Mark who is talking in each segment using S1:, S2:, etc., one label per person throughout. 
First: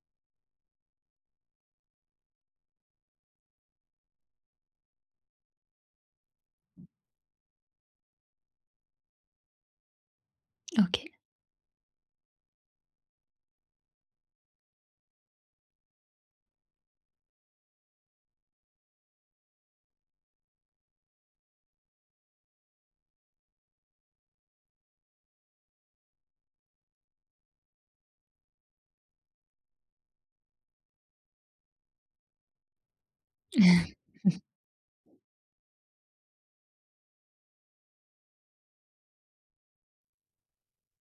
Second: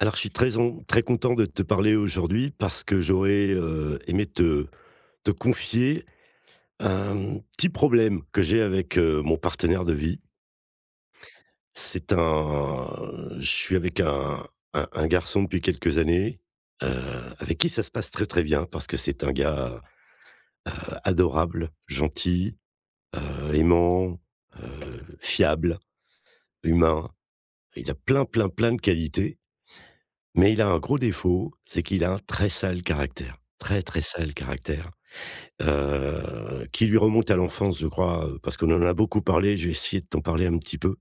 S1: Alors, je suis très on très content de te parler aujourd'hui parce que j'aurais, heu, aimé te te confier un petit problème que j'ai avec mon partenaire de vie
S2: OK.
S1: c'est un je suis avec un un un garçon depuis quelques années, heu, avec qui ça se passe très, très bien parce que c'est un gars, heu, adorable, gentil, heu, aimant, heu, fiable, humain. Il a plein, plein, plein de qualités mais, il a un gros défaut c'est qu'il a un très sale caractère, très, très, sale caractère, heu, qui lui remonte à l'enfance je crois, heu, parce qu'on en a beaucoup parlé, je vais essayer de t'en parler un petit peu.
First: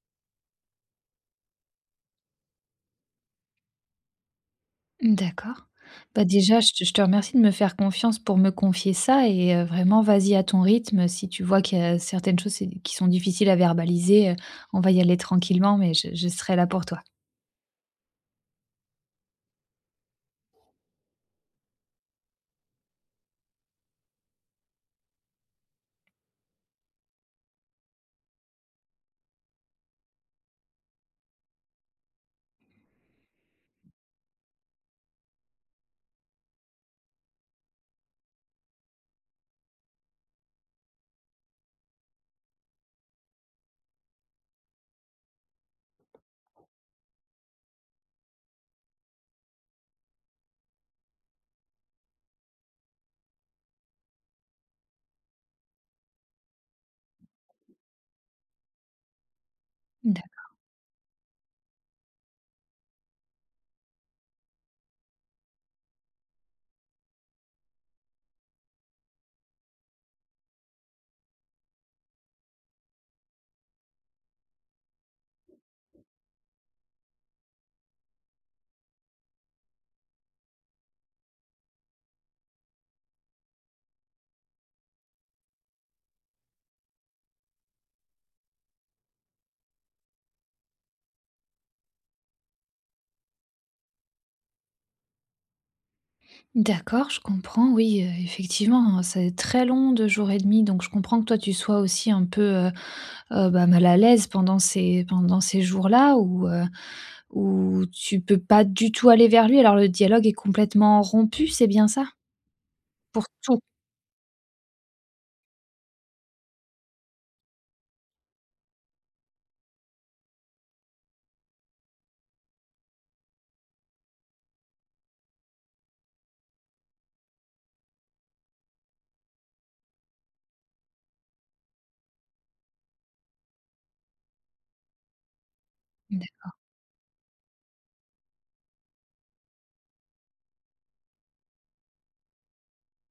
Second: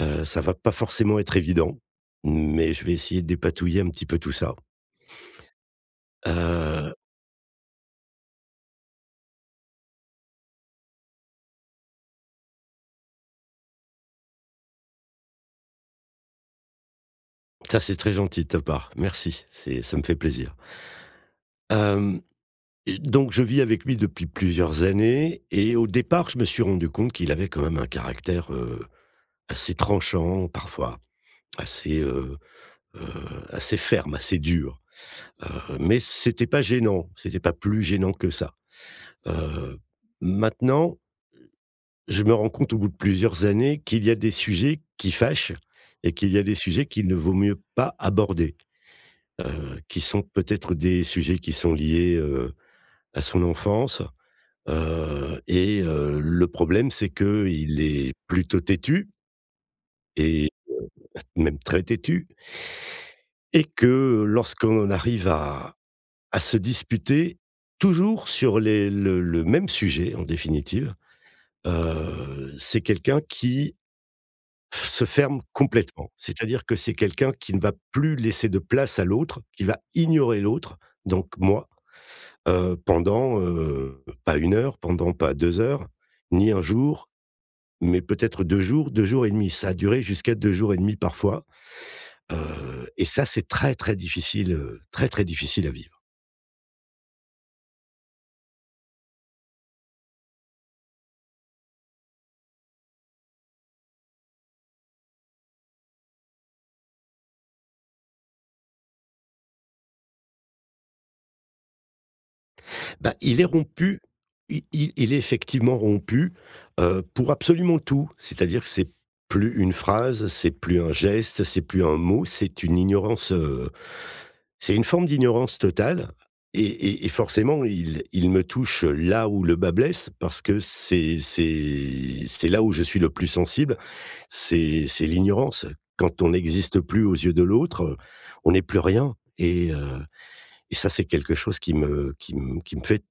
S1: Heu, ça va pas forcément être évident mais je vais essayer de dépatouiller un petit peu tout ça
S2: Mmh, d'accord. Bah, déjà je je
S1: heu
S2: te remercie de me faire confiance pour me confier ça et heu, vraiment vas-y à ton rythme. Si tu vois qu'il y a certaines choses, heu, qui qui sont difficiles à verbaliser, on va y aller tranquillement mais je je serai là pour toi.
S1: Ça, c'est très gentil de ta part, merci, c'est ça me fait plaisir! Hem, et donc je vis avec lui depuis plusieurs années, et au départ, je me suis rendu compte qu'il avait quand même un caractère, heu, assez tranchant parfois, assez, heu heu, assez ferme, assez dur. Heu, mais c'était pas gênant, c'était pas plus gênant que ça. Heu, maintenant, heu, je me rends compte au bout de plusieurs années, qu'il y a des sujets qui fâchent et qu'il y a des sujets qu'il ne vaut mieux pas aborder, heu, qui sont peut-être des sujets qui sont liés, heu, à son enfance. Heu, et heu, le problème c'est qu'il est plutôt têtu. Et
S2: D'accord.
S1: [unintelligible] même très têtu. Et que lorsqu'on en arrive à à se disputer toujours sur les le le même sujet, en définitive, heu, c'est quelqu'un qui f se ferme complètement. C'est-à-dire que, c'est quelqu'un qui ne va plus laisser de place à l'autre, qui va ignorer l'autre, donc moi, heu, pendant, heu, pas 1 heure pendant pas 2 heures, ni 1 jour, mais peut-être 2 jours, 2 jours et 1/2 ça a duré jusqu'à 2 jours et 1/2 parfois, heu, et ça c'est très, très difficile, heu, très, très difficile à vivre.
S2: D'accord, je comprends, oui, heu, effectivement, c'est très long 2 jours et 1/2 donc je comprends que toi, tu sois aussi un peu, heu heu, bah, mal à l'aise pendant ces pendant ces jours-là où, heu, où tu peux pas du tout aller vers lui. Alors le dialogue est complètement rompu c'est bien ça?
S1: Bah,
S2: Pour
S1: il est
S2: tout?
S1: rompu I i il est effectivement rompu, heu, pour absolument tout. C'est-à-dire que c'est plus une phrase, c'est plus un geste, c'est plus un mot, c'est une ignorance, heu, c'est une forme d'ignorance totale et et et forcément il il me touche là où le bât blesse parce que c'est c'est c'est là où je suis le plus sensible, c'est c'est l'ignorance. Quand on
S2: D'accord.
S1: n'existe plus aux yeux de l'autre, on est plus rien, et heu, et ça, c'est quelque chose qui me qui m qui me fait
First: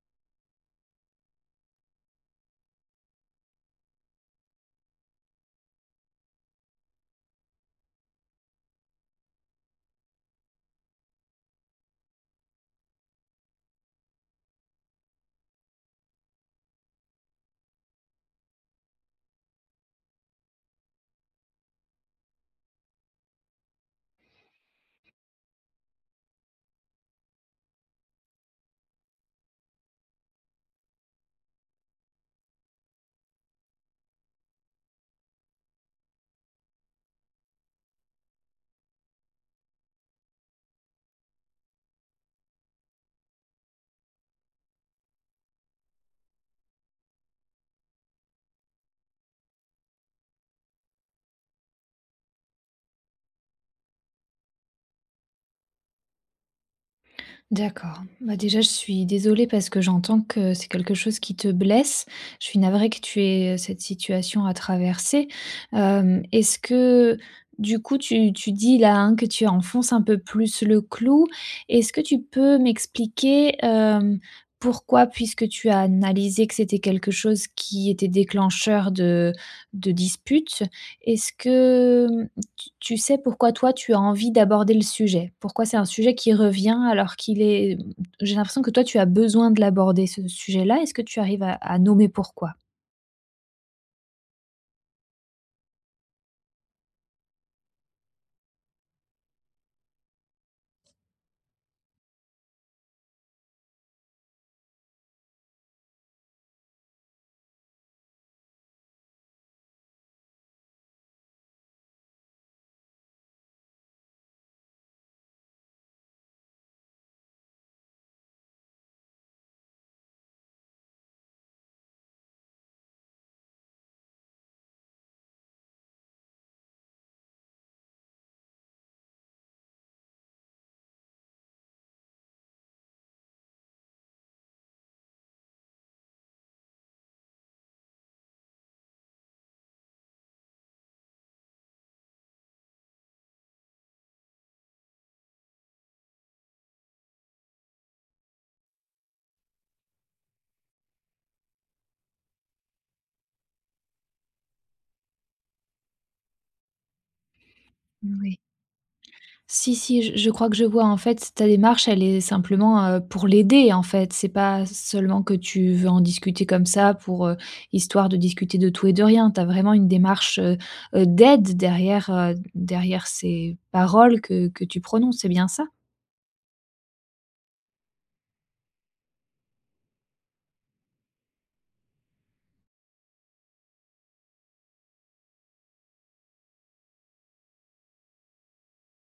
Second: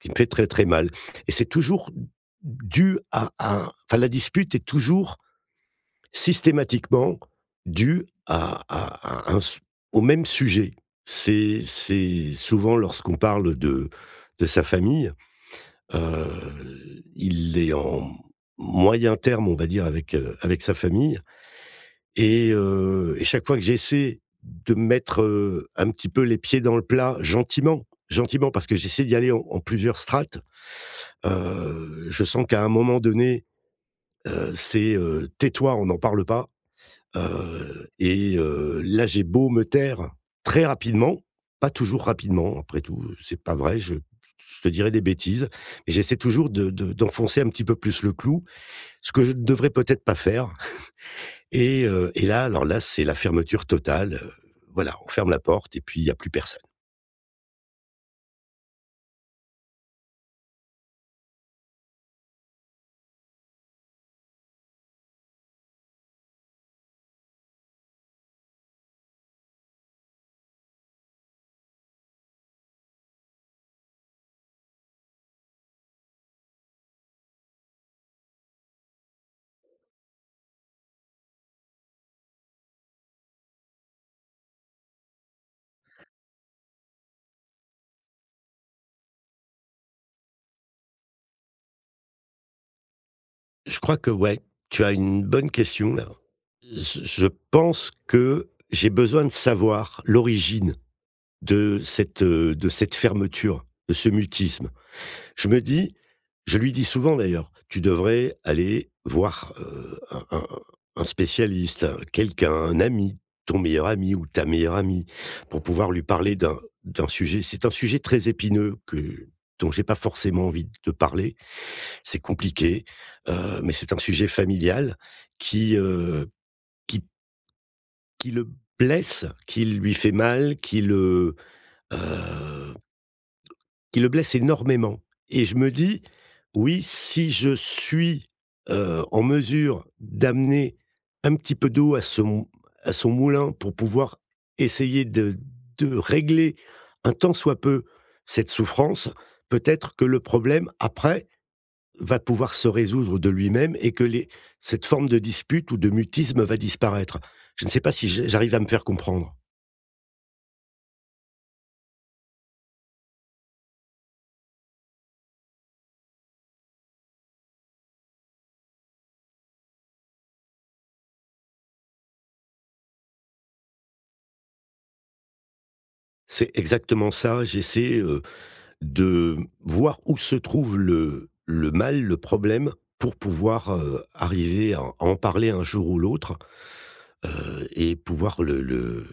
S1: qui me fait très, très mal et c'est toujours dû à à enfin, la dispute est toujours systématiquement due à à à un au même sujet. C'est c'est souvent lorsqu'on parle de de sa famille, heu, il est en moyen terme on va dire avec heu, avec sa famille, et heu, et chaque fois que j'essaie de mettre, heu, un petit peu les pieds dans le plat gentiment, gentiment parce que j'essaie d'y aller en plusieurs strates, heu, je sens qu'à un moment donné, heu, c'est heu: «Tais-toi! On n'en parle pas», heu, et heu, là, j'ai beau me taire très rapidement, pas toujours rapidement après tout, c'est pas vrai, je je te dirais des bêtises, j'essaie toujours de de d'enfoncer un petit peu plus le clou. Ce que je ne devrais peut-être pas faire et heu, et là, alors là, c'est la fermeture totale, heu, voilà, on ferme la porte et puis, il y a plus personne.
S2: D'accord, bah, déjà je suis désolée parce que j'entends que c'est quelque chose qui te blesse. Je suis navrée que tu aies cette situation à traverser. Hem, est-ce que, du coup, tu tu dis là, hein, que tu enfonces un peu plus le clou. Est-ce que tu peux m'expliquer, hem, pourquoi? Puisque tu as analysé que c'était quelque chose qui était déclencheur de de disputes. Est-ce que hem, tu tu sais pourquoi toi, tu as envie d'aborder le sujet? Pourquoi c'est un sujet qui revient alors qu'il est e j'ai l'impression que toi, tu as besoin de l'aborder ce sujet-là, est-ce que tu arrives à à nommer pourquoi?
S1: Je crois qu'ouais, tu as une bonne question là. J je pense que j'ai besoin de savoir l'origine de cette, heu, de cette fermeture, de ce mutisme. Je me dis je lui dis souvent d'ailleurs: «Tu devrais aller voir, heu, un un un un spécialiste, quelqu'un, un ami, ton meilleur ami, ou ta meilleure amie pour pouvoir lui parler d'un d'un sujet», c'est un sujet très épineux que dont j'ai pas forcément envie de parler, c'est compliqué, heu, mais c'est un sujet familial qui, heu, qui qui le blesse, qui lui fait mal, qui le, heu qui le blesse énormément et je me dis: «Oui, si je suis, heu, en mesure d'amener un petit peu d'eau à son à son moulin pour pouvoir essayer de de régler un tant soit peu cette souffrance, peut-être que le problème après va pouvoir se résoudre de lui-même et que les cette forme de dispute ou de mutisme va disparaître». Je ne sais pas si j
S2: Ouais.
S1: j'arrive à me faire comprendre?
S2: Si, si, j je crois que je vois, en fait, ta démarche, elle est simplement pour l'aider, en fait, c'est pas seulement que tu veux en discuter comme ça pour histoire de discuter de tout et de rien. Tu as vraiment une démarche, heu heu, d'aide derrière, heu, derrière ces paroles que que tu prononces, c'est bien ça?
S1: C'est exactement ça. J'essaie, heu, de voir où se trouve le le mal, le problème pour pouvoir, heu, arriver à à en parler un jour ou l'autre, heu, et pouvoir le le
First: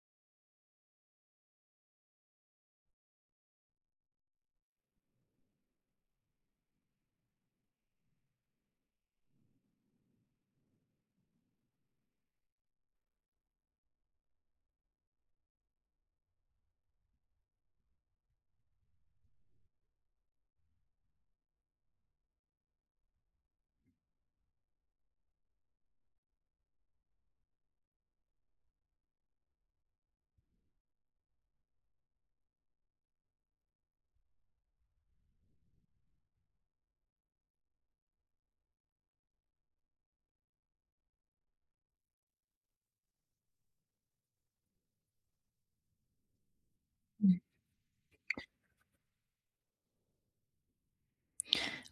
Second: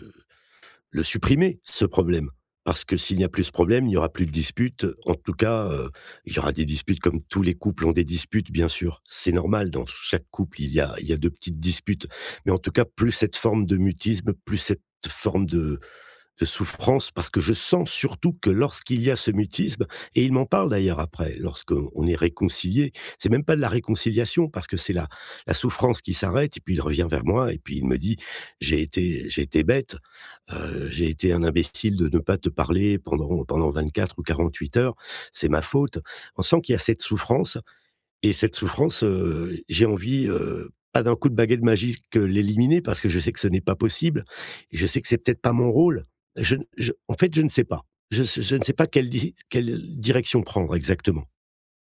S1: le supprimer ce problème. Parce que s'il n'y a plus ce problème, il n'y aura plus de dispute en tout cas, heu, il y aura des disputes comme tous les couples ont des disputes, bien sûr, c'est normal dans c chaque couple, il y a il y a de petites disputes mais en tout cas, plus cette forme de mutisme, plus cette forme de de souffrance parce que je sens surtout que lorsqu'il y a ce mutisme et il m'en parle d'ailleurs après lorsqu'on est réconcilié. C'est même pas de la réconciliation parce que c'est la la souffrance qui s'arrête et puis il revient vers moi et puis il me dit: «J'ai été j'ai été bête, heu, j'ai été un imbécile de ne pas te parler pendant pendant 24 ou 48 heures, c'est ma faute.» On sent qu'il y a cette souffrance, et cette souffrance, heu, j'ai envie, heu, pas d'un coup de baguette magique l'éliminer parce que je sais que ce n'est pas possible, je sais que c'est peut-être pas mon rôle. Je je en fait,
S2: Mmh.
S1: je ne sais pas. Je je ne sais pas quelle di quelle direction prendre exactement.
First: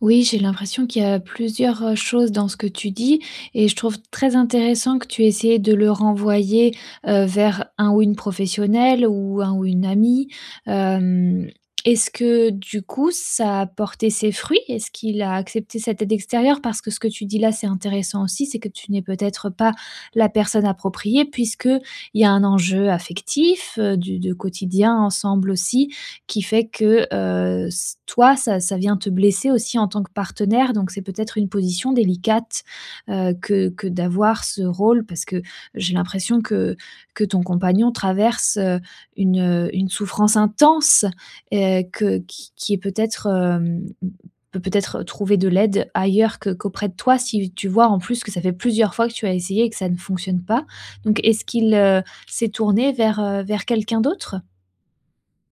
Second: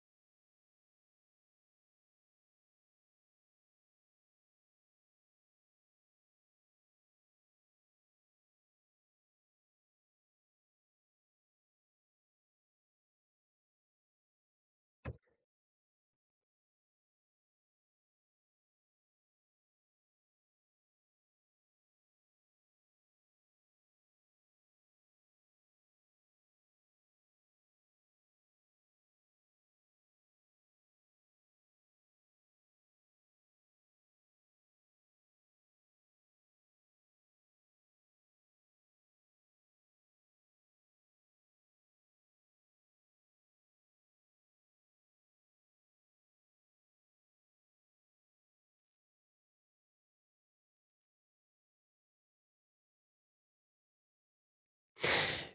S2: Oui, j'ai l'impression qu'il y a plusieurs, heu, choses dans ce que tu dis et je trouve très intéressant que tu aies essayé de le renvoyer, heu, vers un ou une professionnelle, ou un ou une amie. Hem, est-ce que du coup, ça a porté ses fruits? Est-ce qu'il a accepté cette aide extérieure? Parce que ce que tu dis-là c'est intéressant aussi, c'est que tu n'es peut-être pas la personne appropriée puisqu'il y a un enjeu affectif du du quotidien ensemble aussi, qui fait que heu, ç toi, ça ça vient te blesser aussi en tant que partenaire, donc c'est peut-être une position délicate, heu, que que d'avoir ce rôle. Parce que j'ai l'impression que que ton compagnon traverse, heu, une une souffrance intense, heu, que qui qui est peut-être, hem, p peut-être trouver de l'aide ailleurs qu qu'auprès de toi, si tu vois en plus que ça fait plusieurs fois que tu as essayé et que ça ne fonctionne pas. Donc est-ce qu'il, heu, s'est tourné vers, heu, vers quelqu'un d'autre?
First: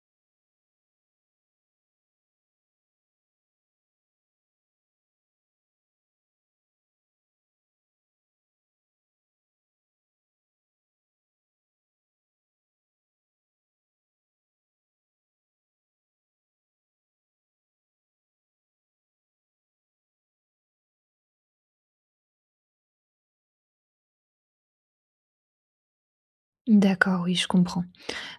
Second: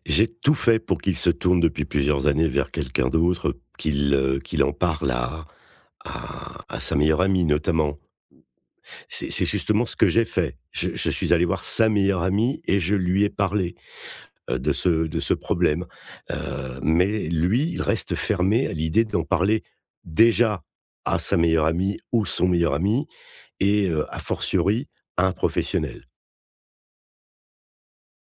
S1: J'ai tout fait pour qu'il se tourne depuis plusieurs années vers quelqu'un d'autre, qu'il, heu, qu'il en parle à à à sa meilleure amie notamment. C'est c'est justement ce que j'ai fait, je je suis allé voir sa meilleure amie et je lui ai parlé, heu, de ce de ce problème, heu, mais lui il reste fermé à l'idée d'en parler, déjà à sa meilleure amie, ou son meilleur ami et heu, a fortiori, à un professionnel.
S2: D'accord, oui je comprends.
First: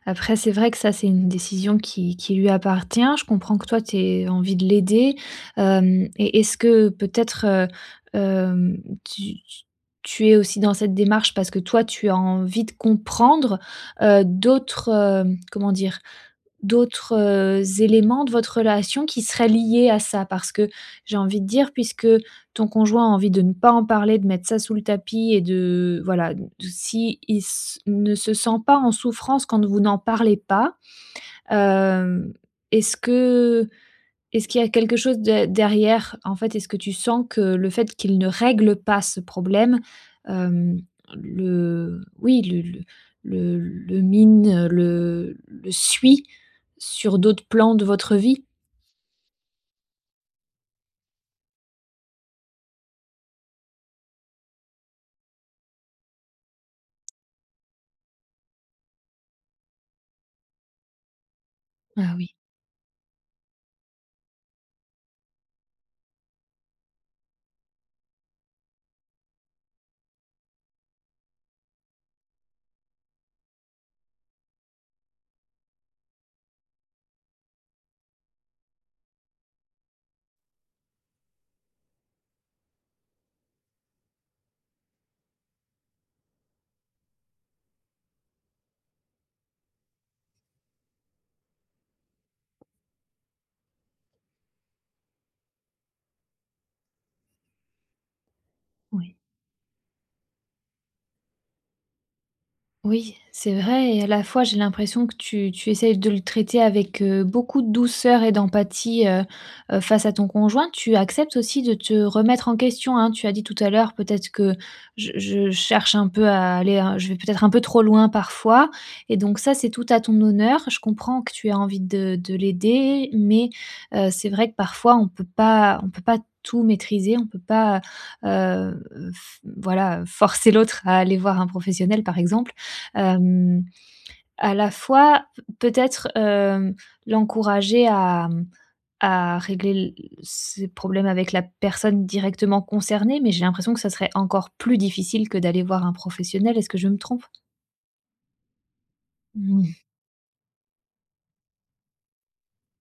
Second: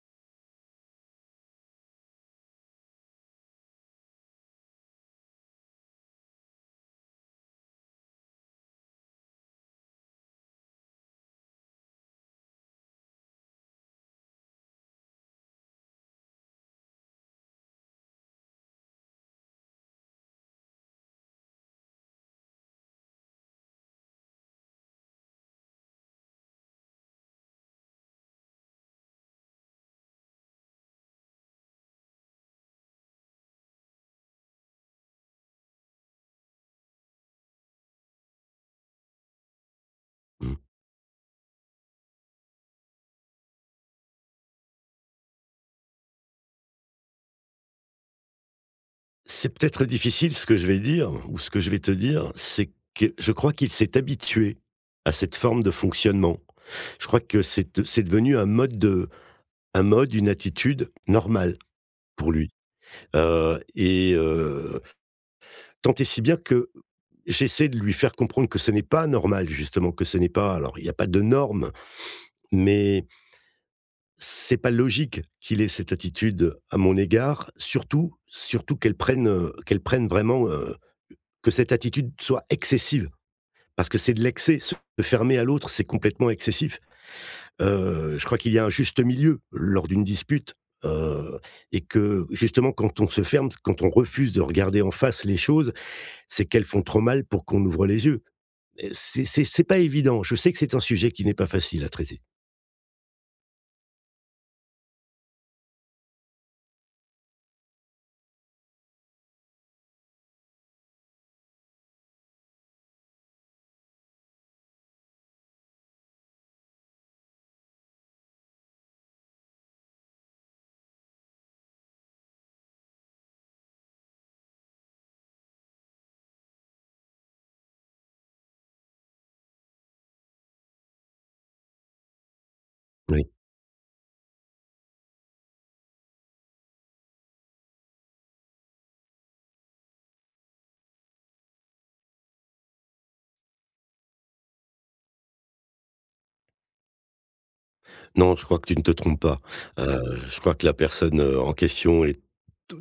S2: Après, c'est vrai que ça, c'est une décision qui qui lui appartient, je comprends que toi, tu aies envie de l'aider. Hem, et est-ce que peut-être, heu hem, tu t tu es aussi dans cette démarche parce que toi, tu as envie de comprendre, heu, d'autres, hem, comment dire? D'autres, heu, éléments de votre relation qui seraient liés à ça? Parce que, j'ai envie de dire puisque ton conjoint a envie de ne pas en parler, de mettre ça sous le tapis et de voilà, de s'il s ne se sent pas en souffrance quand vous n'en parlez pas, hem, est-ce que est-ce qu'il y a quelque chose d derrière? En fait, est-ce que tu sens que le fait qu'il ne règle pas ce problème,
S1: Mmh.
S2: hem, le oui, le le le le mine, le le suit sur d'autres plans de votre vie?
S1: C'est peut-être difficile ce que je vais dire ou ce que je vais te dire, c'est que je crois qu'il s'est habitué à cette forme de fonctionnement. Je crois que c'est, heu, c'est devenu un mode de un mode, une attitude normale,
S2: Ah
S1: pour
S2: oui.
S1: lui, heu et heu tant et si bien que j'essaie de lui faire comprendre que ce n'est pas normal justement, que ce n'est pas alors il n'y a pas de norme, mais c'est pas logique qu'il ait cette attitude à mon égard surtout surtout qu'elle prenne, heu, qu'elle prenne vraiment, heu, que cette attitude soit excessive. Parce que c'est de l'excès, se fermer à l'autre, c'est complètement excessif, heu, je crois qu'il y a un juste milieu lors d'une dispute, heu et que, justement quand on se ferme, s quand on refuse de regarder en face les choses, c'est qu'elles font trop mal pour qu'on ouvre les yeux et
S2: Oui.
S1: c'est c'est c'est pas évident, je sais que c'est un sujet qui n'est pas facile à traiter.
S2: Oui, c'est vrai et à la fois, j'ai l'impression que tu tu essaies de le traiter avec, heu, beaucoup de douceur et d'empathie, heu heu, face à ton conjoint. Tu acceptes aussi de te remettre en question, hein, tu as dit tout à l'heure: «Peut-être que je je cherche un peu à aller à je vais peut-être un peu trop loin parfois» et donc ça c'est tout à ton honneur. Je comprends que tu aies envie de de l'aider, mais, heu, c'est vrai que parfois, on peut pas on peut pas tout maîtriser, on peut pas, heu, f voilà, heu, forcer l'autre à aller voir un professionnel par exemple,
S1: Oui.
S2: hem, à la fois, peut-être, hem, l'encourager à, mmh, à régler l ses problèmes avec la personne directement concernée, mais j'ai l'impression que ce serait encore plus difficile que d'aller voir un professionnel, est-ce que je me trompe?
S1: Non, je crois que tu ne te trompes pas,
S2: Mmh.
S1: heu, je crois que la personne, heu, en question est d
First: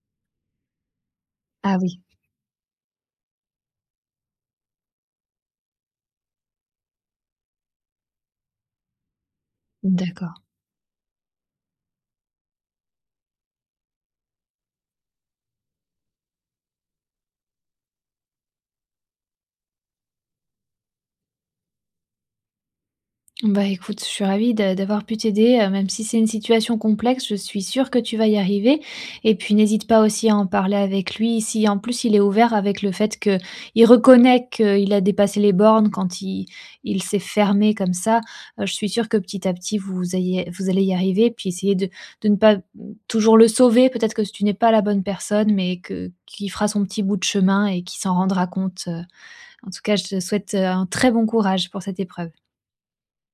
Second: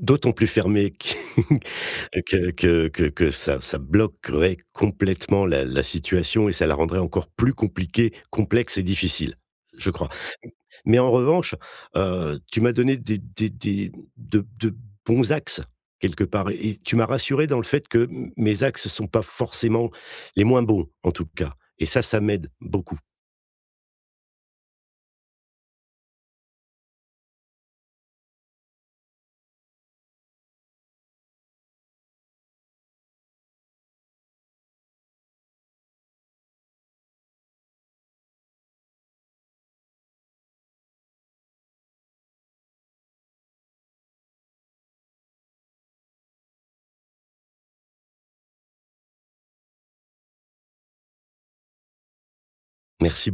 S1: d'autant plus fermée qu
S2: Ah, oui
S1: que que que que ça ça bloquerait complètement la la situation et ça la rendrait encore plus compliquée, complexe et difficile, je crois.
S2: D'accord.
S1: M mais en revanche, heu, tu m'as donné des des des de de bons axes quelque part et tu m'as rassuré dans le fait que m mes axes sont pas forcément les moins bons, en tout cas et ça, ça m'aide, beaucoup.
S2: Bah, écoute, je suis ravie d' d'avoir pu t'aider, heu, même si c'est une situation complexe, je suis sûre que tu vas y arriver et puis n'hésite pas aussi à en parler avec lui. Si en plus il est ouvert avec le fait qu'il reconnaît qu'il a dépassé les bornes quand il il s'est fermé comme ça, heu, je suis sûre que petit à petit vous ayez vous allez y arriver. Puis essayer de de ne pas t toujours le sauver, peut-être que tu n'es pas la bonne personne mais que qu'il fera son petit bout de chemin et qu'il s'en rendra compte, heu, en tout cas je te souhaite, heu, un très bon courage pour cette épreuve.
S1: Merci beau